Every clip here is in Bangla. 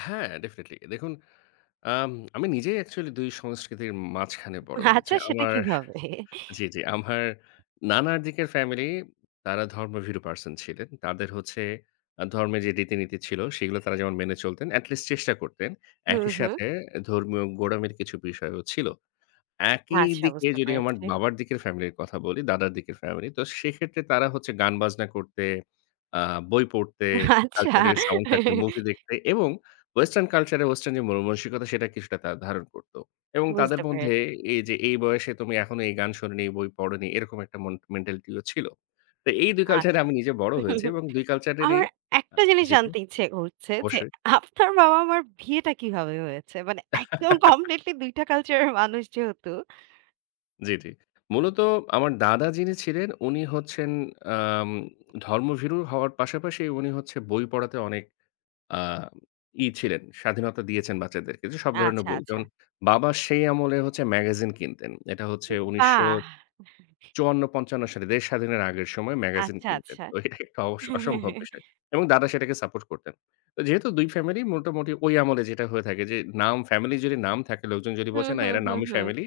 হ্যাঁ, ডেফিনিটলি দেখুন আম আমি নিজেই অ্যাকচুয়ালি ২ সংস্কৃতির মাঝখানে বড় হয়েছি। আচ্ছা, সেটা আমার কিভাবে? জী, জী আমার নানার দিকের ফ্যামিলি তারা ধর্মভীরু পারসন ছিলেন। তাদের হচ্ছে আ ধর্মের যে রীতিনীতি ছিল, সেইগুলা তারা যেমন মেনে চলতেন, এট লিস্ট চেষ্টা করতেন। হুম, একই হুম। সাথে এ ধর্মীয় গোঁড়ামির কিছু বিষয়ও ছিল। একই আচ্ছা, দিকে বুঝতে যদি আমার পেরেছি। বাবার দিকের ফ্যামিলির কথা বলি, দাদার দিকের ফ্যামিলি। তো সেক্ষেত্রে তারা হচ্ছে গান বাজনা করতে, আ বই পড়তে, আচ্ছা। কালচার এর সাউন্ড থাকতে, মুভি দেখতে, এবং ওয়েসটার্ন কালচারের ওয়েসটার্ন যে মনমানসিকতা, সেটা কিছুটা তারা ধারণ করত, এবং তাদের বুঝতে পেরে মধ্যে, এই যে, "এই বয়সে, তুমি এখনো এই গান শোননি, এই বই পড়োনি।" এরকম একটা মন মেন্টালিটি ও ছিল। তো এই ২ কালচার এ আচ্ছা, আমি নিজে বড় হয়েছি এবং ২ কালচার এরই আমার আ একটা জিনিস জি, জি জানতে ইচ্ছে হচ্ছে যে, বসে আপনার বাবা-মার বিয়েটা কিভাবে হয়েছে? মানে একদম কমপ্লিটলি ২ টা কালচার এর মানুষ যেহেতু! জী, জী। মূলত আমার দাদা যিনি ছিলেন, উনি হচ্ছেন আম ধর্মভীরু হওয়ার পাশাপাশি উনি হচ্ছে বই পড়াতে অনেক আ ই ছিলেন। স্বাধীনতা দিয়েছেন, বাচ্চাদেরকে যে সব ধরনের আচ্ছা, বই। আচ্ছা। যেমন, বাবা সেই আমলে হচ্ছে ম্যাগাজিন কিনতেন। এটা হচ্ছে উ উনিশশো বাহ! চুয়ান্ন থেকে পঞ্চান্ন সালে দেশ স্বাধীনের আগের সময়ে ম্যাগাজিন আচ্ছা, কিনতেন। আচ্ছা। তো এটা একটা অসম্ভব বিষয়, এবং দাদা সেটাকে সাপোর্ট করতেন। তো যেহেতু ২ ফ্যামিলি মোটামুটি ওই আমলে যেটা হয়ে থাকে যে নাম, ফ্যামিলির যদি নাম থাকে। লোকজন যদি হুম, বলছে, "না, হুম, এরা হুম, নামী হুম। ফ্যামিলি।"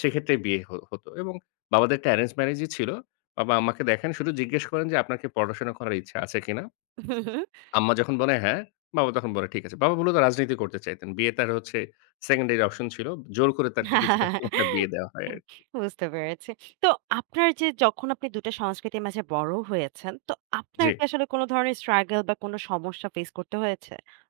সেক্ষেত্রে বিয়ে হো হত এবং বাবাদের টা অ্যারেঞ্জ ম্যারেজ ই ছিল। বাবা আম্মাকে দেখেন শুধু জিজ্ঞেস করেন যে, "আপনার কি পড়াশোনা করার ইচ্ছা আছে কিনা? হুম, হুম। আম্মা যখন বলে, "হ্যাঁ।" বাবা তখন বলে, "ঠিক আছে।" বাবা মুলত রাজনীতি করতে চাইতেন। বিয়ে তার হচ্ছে সেকেন্ডারি অপশন ছিল। জোর করে তাকে কিছুটা [unintelligible] বিয়ে দেওয়া হয় উ আরকি। বুঝতে পেরেছি। তো আপনার যে যখন আপনি ২ টা সংস্কৃতির মাঝে বড় হয়েছেন, তো আপনার জী। কি আসলে কোন ধরনের স্ট্রাগল বা কোন সমস্যা ফেস করতে হয়েছে?